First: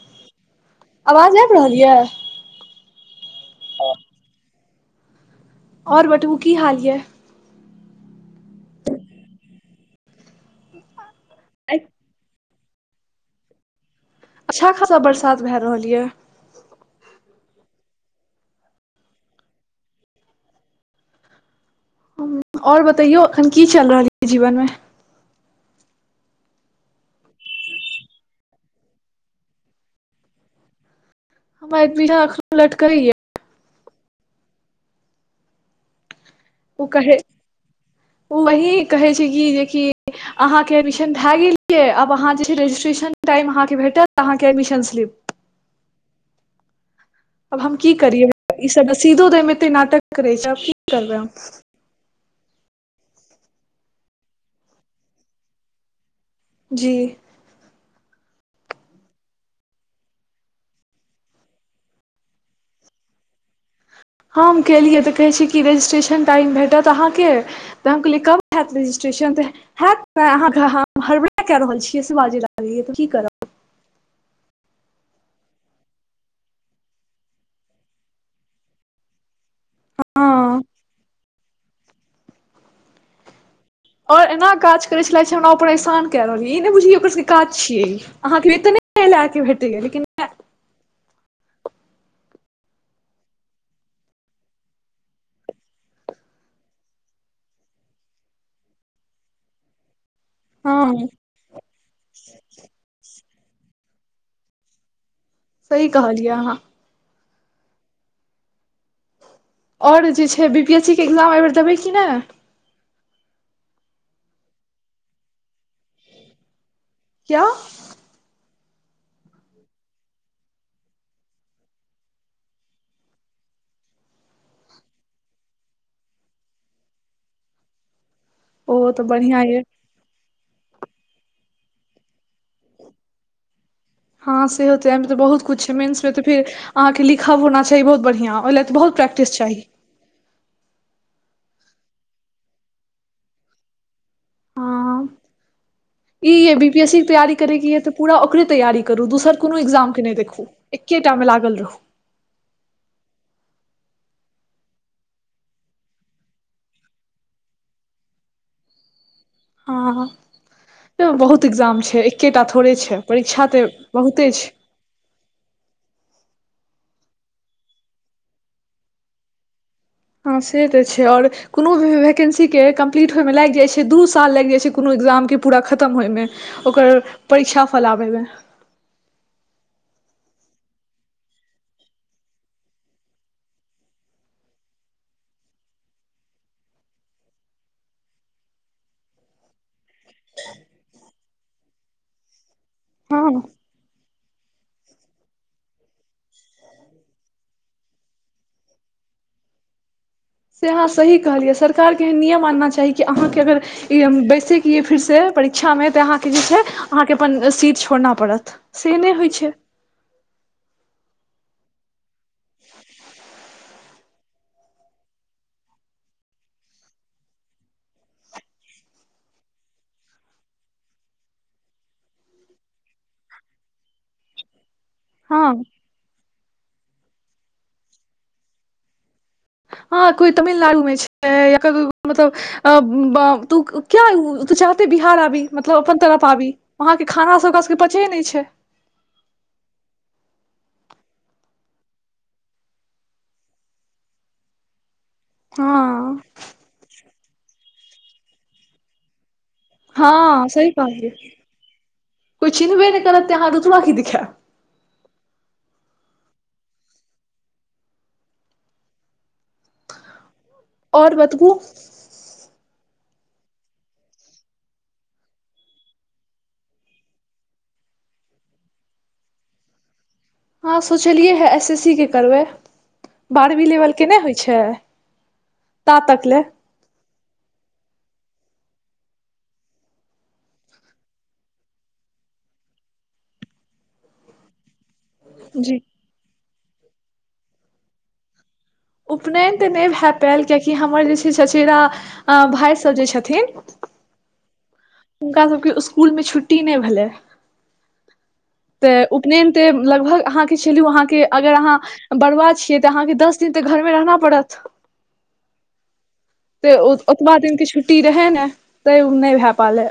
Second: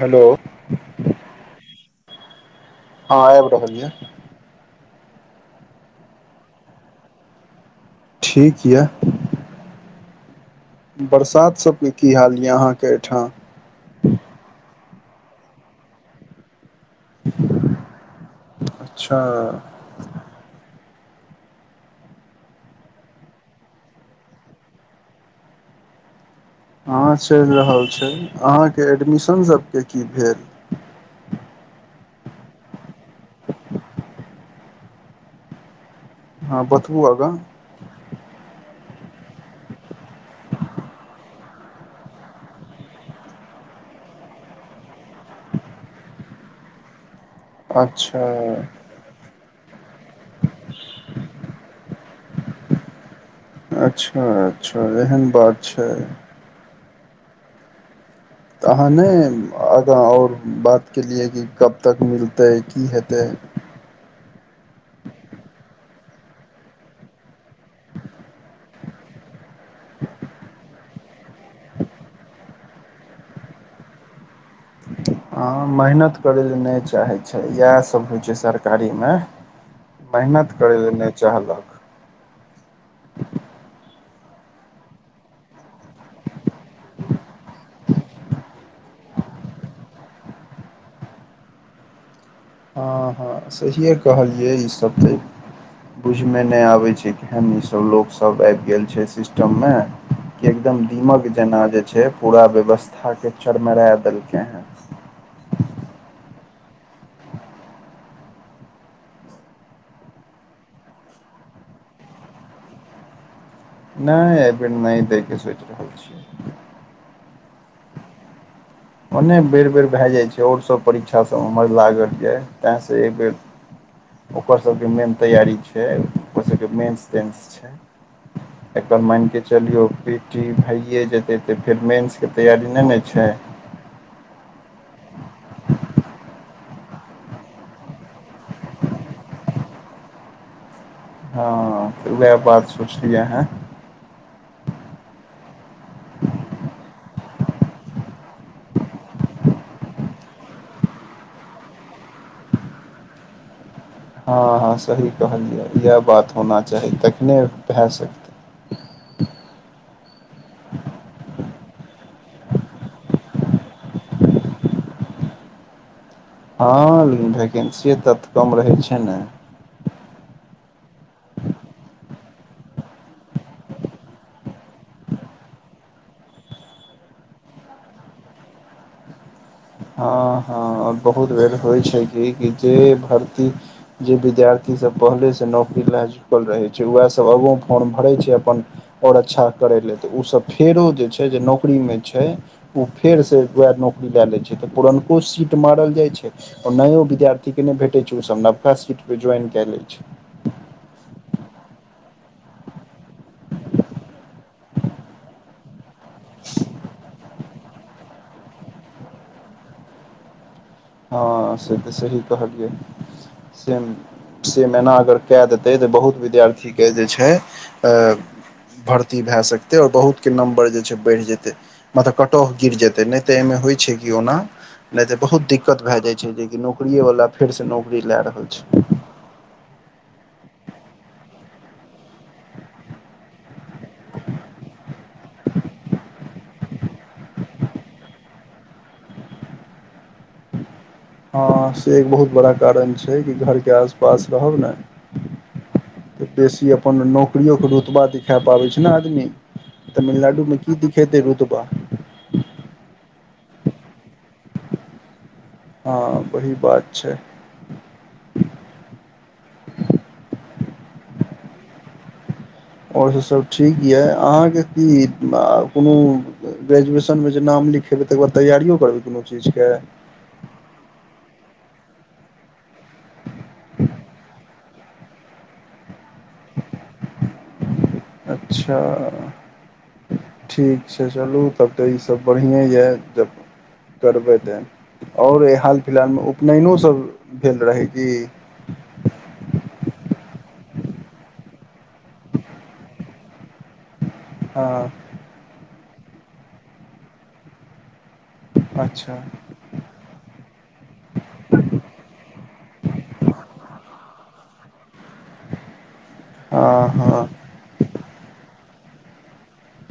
हलो आवाज आबि रहल य हँ आब रहल या आओर बटबू की हाल या ठिक यऽ बरसात सबके की हाल यऽ अहाँकेँ एहिठाम अच्छा खासा बरसात भए रहल ये अच्छा और बतैयो अखन की चल रहल य जीवन मे हँ चल रहल छै अहाँके एडमिशन सबके की भेल [unintelligible] हँ ओ बतबू कहे आगाँ ओही कहै छै कि जेकि आहाँके एडमिशन भए गेलियै आब आहाँ जे रजिस्ट्रेशन टाइम आहाँके भेटत आहाँके एडमिशन स्लीप आब हम की अच्छा करियै ईसभ रसीदो देमे एते नाटक करै छै आब की करबै हम अच्छा अच्छा एहन बात छै जी तऽ अहाँ नहि आगाँ और बात केलिए कि कब तक मिलतै की हेतै हम केलियै तऽ कहै छी कि रजिस्ट्रेशन टाइम भेटत आहाँके त हम कहलिए कब हैत रजिट्रेशन तऽ ह अहाँ हम हरबड़ा कए रहल छियै से बाज त की करहब हँ मेहनत करय लए नहि चाहै छै इएह सब होइ छै सरकारीमे हँ मेहनत करैये नहि चाहलक और एना काज करे छललाे छै हमरा ओ परेशान क रहल य ई नहि बुझलिय ओकर सबके काज छियै ई अहाँके वेतने [unintelligible] के भेटैय लेकिन ह ह ह सहिए कहलियै ईसभ तऽ बुझमे नहि आबैत छैन ईसभ लोकसभ आबि गेल छै सिस्टम मे कि एकदम हँ दीमक जेना जे छै पूरा व्यवस्था के चरमरा देलकै हे सही कहलियै अहाँ और जे छै बी पी एस सी के एक्जाम एहिबेर देबै कि नहि नहि एहि बेेर नहि देखैके सोचि रहल छीयै क्या मने बेर बेर भए जाइत छै आओर सभ परीक्षासभ उमर लागल जाए ताहिसँ एक बेर ओकरसभके मेन तैयारी छै ओकरसभके मेनस ते स छै ओ तऽ एकर मानिके बढ़िआँ यऽ चलियौ कि पीटी भैए जेतै तऽ फेर मेन्सकेँ तैयारी नै न छै हँ सेहो तऽ एहिमे तऽ बहुत किछ छै मेन्समे तऽ फेर अहाँके लिखब होना चाही बहुत बढ़िआँ ओहि ले ए तऽ बहुत प्रक्टिस चाही हँ त वएह बात सोचलिया है कि ए बी पी एस सी के तैयारी करयके यऽ तऽ पूरा ओकरे तैयारी करू दोसर कोनो एक्जाम के नहि देखू ऐके टा म लग रहू हँ हँ सही कहलियै इएह बात होना चाही तखने भए सकै हँ हँ बहुत एग्जाम छै एकेटा थोड़े छै परीक्षा ते बहुते छै हँ लेकिन वैकेन्सिये तत कम रहै छै ने हँ से तऽ छै आओर कोनो भऽ वैकेन्सीके कम्प्लीट होयमे लागि जाइत छै दू साल लागि जाइत छै कोनो एकक्जामके पूरा खतम होयमे ओकर परीक्षा फैलाबे मे ह, ह बहुत बेर होइ छै कि जे भर्त जे विद्यार्थीसभ पहिलेसँ नौकरी लए चुकल रहै छैय उएहसभ आगो फॉर्म भरै छैय अपन। आओर अच्छा करय लेल तऽ ओ सभ फेरो जे छै, जे नौकरीमे छै। फेर से हँ वएह नौकरी लऽ लै छै तऽ पुरनको सी मारल जाइ छै, आ नयो विद्यार्थी के नहि भेटै छै, ओ सभ नबका सीट पे ज्वाइन कऽ लै छै। से अहाँ सही कहलियै, सरकारके एहन नियम आनना चाही कि अहाँकेँ अगर ई हम बैसैके यए फेरसँ परीक्षामे तऽ अहाँकेँ जे छै अहाँकेँ अपन सीट छोड़ना पड़त से नहि होइ छैय। हँ, से तऽ सही कहलियै सेम से मैना अगर कए देतै तऽ बहुत विद्यार्थी के जे छै भर्ती भए सकतै आओर बहुत के नम्बर जे छै बढ़ि जेतै मतलब कटौह गिर जेतै नहि त एहिमे होइत छै कि ओना। नहि तऽ बहुत हँ दिक्कत भऽ जाइत छै, जेकि नौकरीवला फेरसँ नौकरी लऽ रहल छै। ह कोई तमिलनाडु मे छै या क मतलब अ ब तू क्य तू चाहते बिहार आबी मतलब अपन तरफ आबी। वहाँके खाना सब ओकरा सबके पचे नहि छै। हँ, से एक बहुत बड़ा कारण छै कि घरके आसपास रहब ने हँ बेसी अपन नौकरियो के रुतबा दिखा पाबै छै ने आदमी हँ तमिलनाडु मे सही की दिखेतै कहलियै रूतबा कोइ चिन्हबे नै करत तँ अहाँ रुतबा की दिखैब हँ, वही बात छै। आओर बतबू और सभ ठीक यए अहाँकेँ कि कोनो ग्रेजुएशनमे जे नाम लिखेबै तकर बाद तैयारियो करबै कोनो चीजके हँ, सोचलियै हँ, एसएससी के करबै। बारहवीं लेवल के नहि होइ छै? त तक लै अच्छा। ठीक छै चलू तब तऽ ईसभ बढ़िए यए जब करबै तऽ और जी हाल फिलहाल मे उपनयनो सभ भेल रहै कि उपनयन तऽ नहि भए पायल कियकि हमर जे छै चचेरा भाय सभ जे छथिन हँ हुनका सभके स्कूलमे छुट्टी नहि भेलै तऽ अच्छा उपनयन। तऽ लगभग अहाँके चलू अहाँके अगर अहाँ बरुआ छियै तऽ अहाँके दस दिन तऽ घर मे रहना पड़त हँ तऽ ओ हँ ओतबा दिन के छुटी रहै ने तैं उ नै भे पालै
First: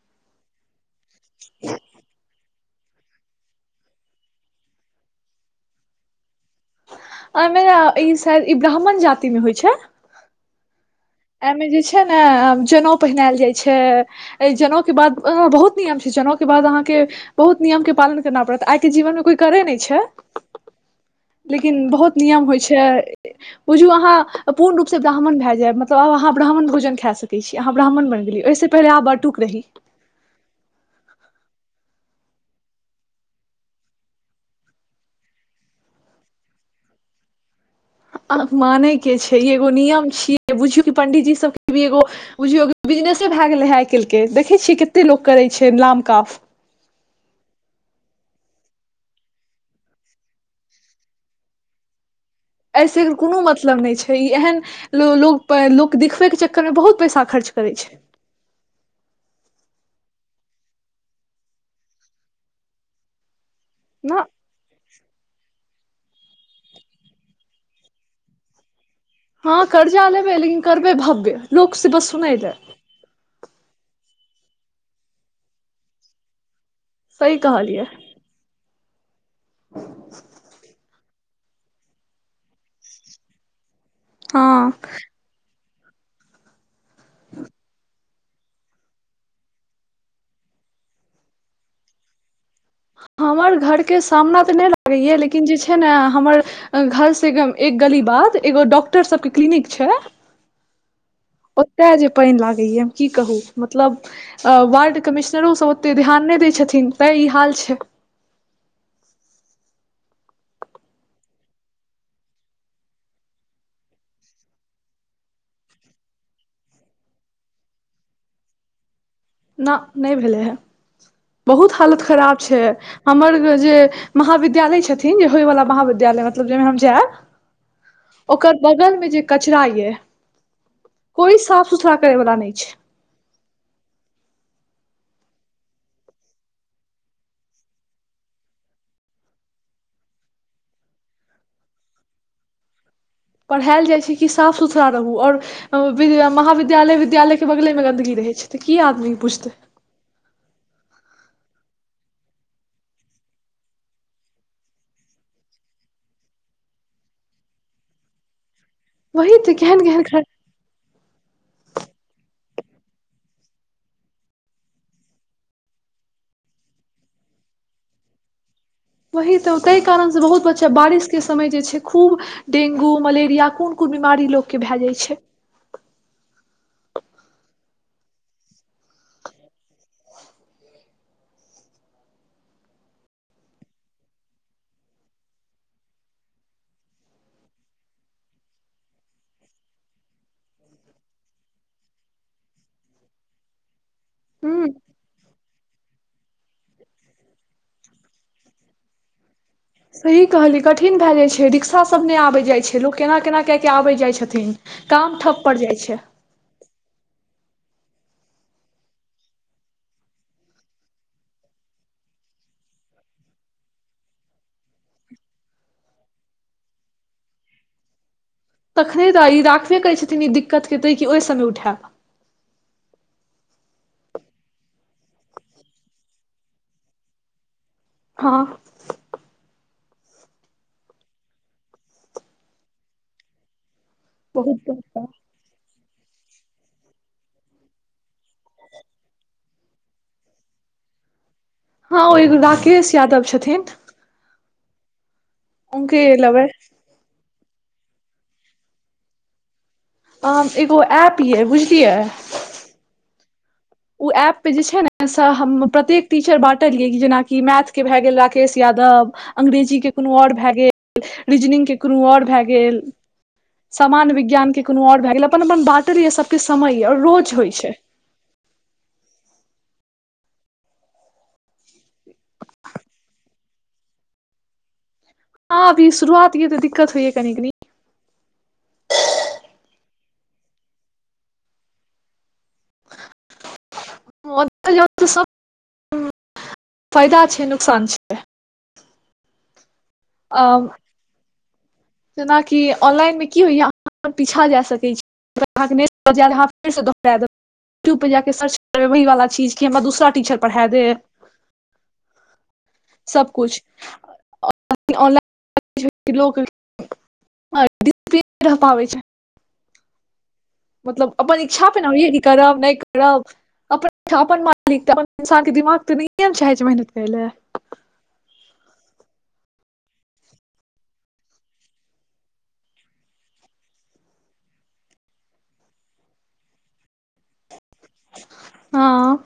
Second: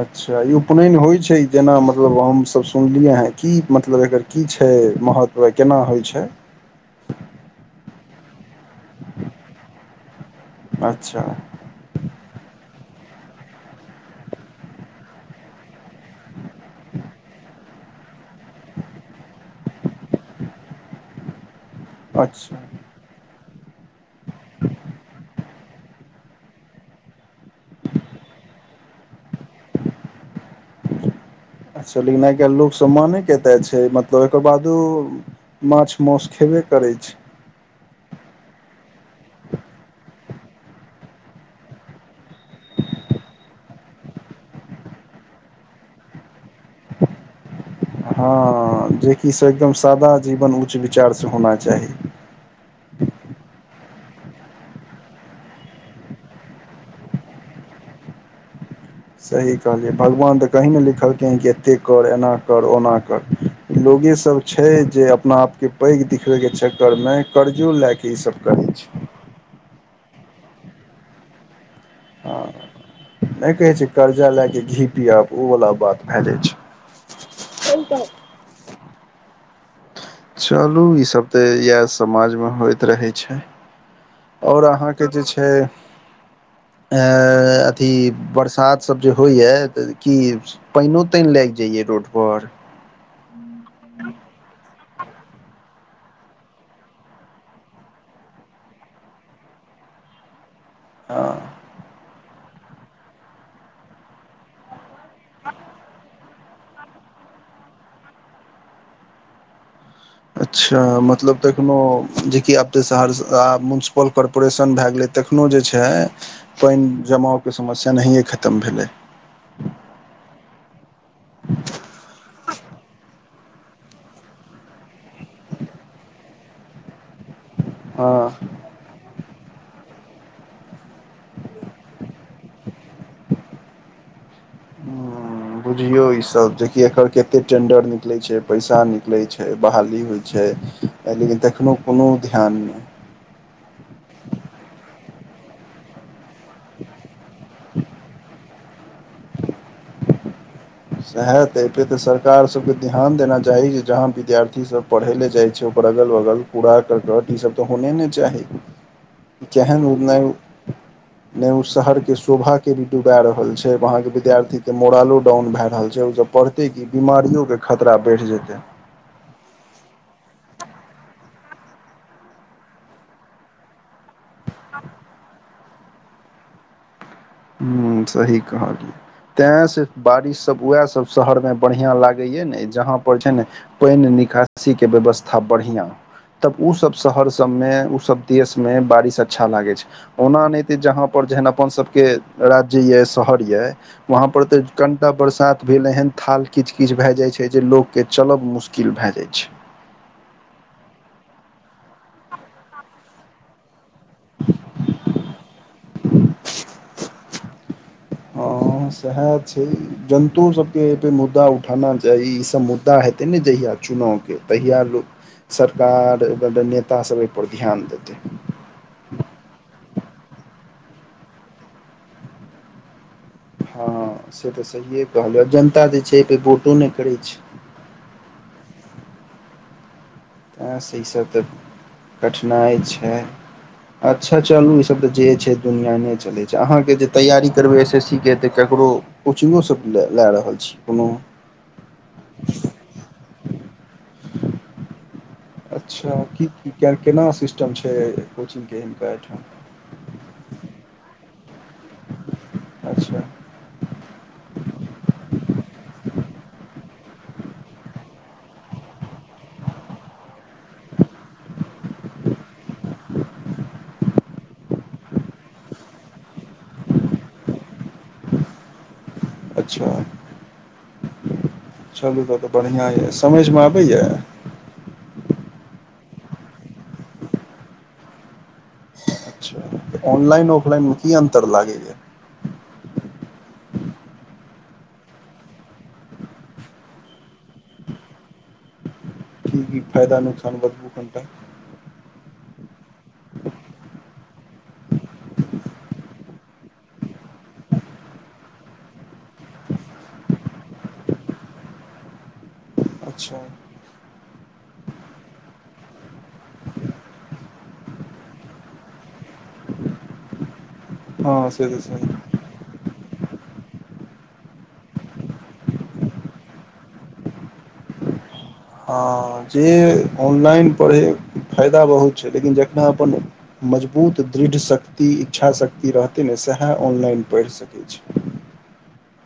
अच्छा ई उपनयन होइ छै जेना मतलब हमसभ सुनलियै हँ, मतलब एकर की छै? महत्व केना होइ छै? अहाँ, ई शायद ब्राह्मण जातिमे होइ छै। अच्छा एहिमे जे छै ने, जनेऊ पहिनेल जाइत छै। जनउके बाद ओ बहुत नियम छै जनउके बाद अहाँके बहुत नियमके पालन करना पड़ैत आइके जीवनमे। कोइ करै नहि छै, लेकिन बहुत बहुत नियम होई अच्छा छै बुझु आहा पुरन रूप साथ बढ़ा मन भजेब तब अहाँ ब्राह्मण भोजन खा सकैत छी अहाँ ब्राह्मण बनि गेलि ओहिसँ पहिने आहाँ बटुक रही [inaudible] अच्छा, लेकिन आइ-काल्हि लोकसभ मान कते छै? मतलब एकर बादो। माछ मासँ खेबे करै छै। आब मानै के छै, एगो नियम छियै बुझियौ, कि पंडितजी सभके भी एगो। बुझियौ बिजनेसँ भए गेलै हे आइ काल्हिके देखैत छियै कतेक लोक करैत छै नाम काफ ह जेकि से एकदम सादा जीवन उच्च विचारसँ होना चाही एहिसँ एकर कोनो मतलब नहि छै, ई एहन अछि। लोक लोक देखबे के चक्करमे बहुत पैसा खर्च करै छै सही कहलियै भगवान तऽ कहीँ ने लिखलकिन हँ कि एते कर एना कर ओना कर लोगे न सभ छै जे अपना आपके पैघ दिखबैके चक्करमे कर्जो लए कऽ ई सभ करै छै ह, कर्जा लेबै लेकिन करबै भव्य लोक से बस सुनैले। नै कहै छै कर्जा लए के घी पिआबू ओ वला बात भए जाइ छै सही कहलियै। चलू इ सभ तऽ इएह समाज मे होइत रहै छै हँ और अहाँकेँ जे छै हे अथी बरसात सब जे होइया तऽ की पानि तानि लागी जइयए रोड पर? हमर घर के सामना तऽ नहि लागैया लेकिन जे छै ने हमर घर से एक गली बाद एगो डॉक्टर सभके क्लीनिक छै हँ ओतय जे पानि लागै ये, हम की कहू, मतलब वार्डमे। कमिश्नरो सभ ओतेक ध्यान नहि दैत छथिन, तैँ ई हाल छै। अच्छा मतलब तखनो जेकि आब तऽ सहरसा मुन्सिपल कॉर्पोरेशन भए गेलैऽ तखनो जे छै पानि जमाव के समस्या नहि खतम भेलै। ना नहि भेलै हँ बहुत हालत खराब छै हमर जे महाविद्यालय छथिन जे होय वला महाविद्यालय मतलब जाहिमे हम जायब हँ ओकर बगल मे जे कचरा ये कोई साफ सुथरा करे वाला नहि छै। [inaudible] बुझियौ ईसभ जेकि एकर केते टेंडर निकलै छै पैसा निकलै छै बहाली होइ छै एलये लेकिन तखनो कोनो ध्यान नै पढ़ायल जाइ छै कि साफ सुथरा रहूँ ओर महाविद्यालय विद्यालय के बगले मे गन्दगी रहै छै तऽ की आदमी पुछतै [unintelligible] सेहा तऽ एहिपे तऽ सरकार सभके ध्यान देना चाही जे जहाँ विद्यार्थीसभ पढ़ै ले जाइ छै ओकर अगल बगल कूड़ा करकट ई सभ तऽ होने ने चाही वही तऽ चहन केहन केहन खराब उतनाय [unintelligible] नहि उ शहर के शोभा के भी डूबा रहल छैय वहांके विद्यार्थीके मोड़ालो डाउन भय रहल रहल छै ओ जे पढ़तै कि बिमारियो के खतरा बढ़ि जेतै। वही तऽ ताहि कारणसँ बहुत बच्चा बारिश के समय जे छै खूब डेगू मलेरिया कोन कोन बीमारी लोक के भए जाइत छै हूँ सही कहलिये तैस बारिश सभ उएह सभ शहरमे बढ़िया लागैय ने जहा पर छै ने पानि निकासी के व्यवस्था बढ़िया तब उ सभ शहर सभमे उ सभ देश मे बारिश अच्छा लागे छै ओना नहि ते जहा पर जेहन अपन सभके राज्य ये शहर ये, ओतय पर तऽ ह कनिकटा बरसात। भेल एहन थाल किछु किछु भऽ जाइ छै जे लोकके चलब मुश्किल भए जाइ छै सही कहलियै कठिन भए जाइत छै रिक्शासभ नहि आबैत जाइत छै लोक केना केना कए कऽ आबैत जाइत छथिन काम ठप पड़ जाइत छै हँ, सएह छै। जनताके सबके परे मुद्दा उठेबाक चाही, ई सभ मुद्दा हेतै ने जहिया। चुनावके तहिया लोक सरकार नेता सब एहि पर ध्यान देतै तखने तऽ ई राखबे करैत छथिन ई दिक्कतके तऽ कि ओहि समय उठायब हँ से तऽ सहिए कहलियै आब जनता जे छै एहिपर वोटो नहि करैत छै हँ तें सँ इसभ तऽ कठिनाइ छै अच्छा बहुत चलू ईसभ बड़का, तऽ जे छै दुनिया नहि चलैत छै अहाँके जे तैयारी करबै एस एस सी के तऽ केकरो कोचिंगो सभ लऽ रहल छी कोनो हँ यो एगो राकेश यादव छथिन हुनके अच्छा लेबै की केना सिस्टम छै कोचिंगके हिनका एहिठाम आ एगो ऐप ये बुझलियै अच्छा ओ ऐपपर जे छै ने से हम प्रत्येक टीचर बाँटलियै कि जेनाकि मैथके भए गेल राकेश यादव अंग्रेजीके कोनो आओर भए गेल रीजनिंगके कोनो आओर भए गेल सामान्य विज्ञान के कोनो आओर भए गेल अपन अपन बाँटल या सबके समय या रोज होइ छै अच्छा चलू तऽ तऽ बढ़िआँ यऽ समझमे आबैए हँ अभी शुरुआत हए तऽ दिक्तइ है कनी कनी अच्छा ऑनलाइन ऑफलाइन मे की अन्तर लागे ये म तऽ [unintelligible] सब फायदा छै नुकसान छै ठीक [unintelligible] फायदा नुकसान बतबू त जेनाकि ऑनलाइन मे की होइया अहाँ पीछा जा सकैत छी अहाँ फेरसँ दोहरा देबय यूट्यूब परे जाकेऽ सर्च करबै वही वाला चीज कि हमरा दूसरा टीचर पढ़ा देत अच्छा सबकुछ ऑनलाइन [inaudible] [unintelligible] पाबै छै [unintelligible] मतलब हँ अपन इच्छा से पे तऽ ने सही यही करब नहि करब अपन मालिक तऽ अपन इन्सानके दिमाग तऽ नहिए ने चाहैत छै मेहनत करै लए हँ जे ऑनलाइन पढ़य फायदा बहुत छै लेकिन जखन अपन मजबूत दृढ़ शक्ति इच्छाशक्ति रहतै ने सएह ऑनलाइन पढ़ि सकैत छी हँ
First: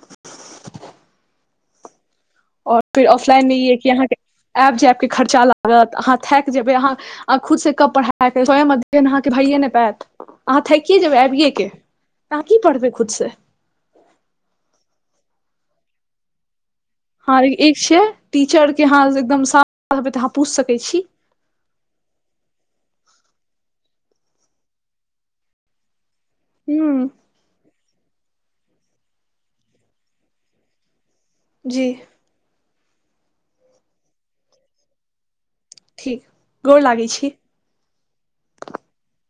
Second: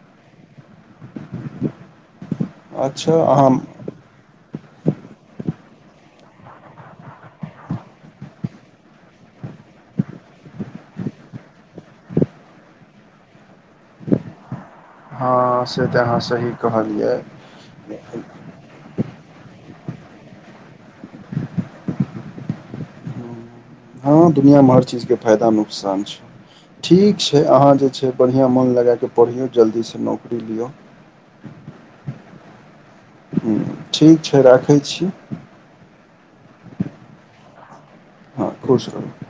आओर फेर अच्छा अहाँ ऑफलाइनमे ई यए कि अहाँके आबि जायबके खर्चा लागत अहाँ थाकि जेबय अहाँ आ खुद सँ कब पढ़ब स्वयं अध्ययन अहाँके भइये नहि पायत, अहाँ थकि जेबय आबिये के अहाँ की पढ़बै खुद से हँ से तऽ हँ अहाँ सही कहलियै ह एक छै टीचर के हं एकदम सामने अहाँ पूछ सके छी हँ दुनियामे हर चीजके फायदा नुकसान छै हूँ ठीक छै अहाँ जे छै बढ़िआँ मन लग कऽ पढ़ियौ जल्दीसँ नौकरी लि हा ह ठीक छै राखै छी ठीक गोर लागै छी हँ खुश रहु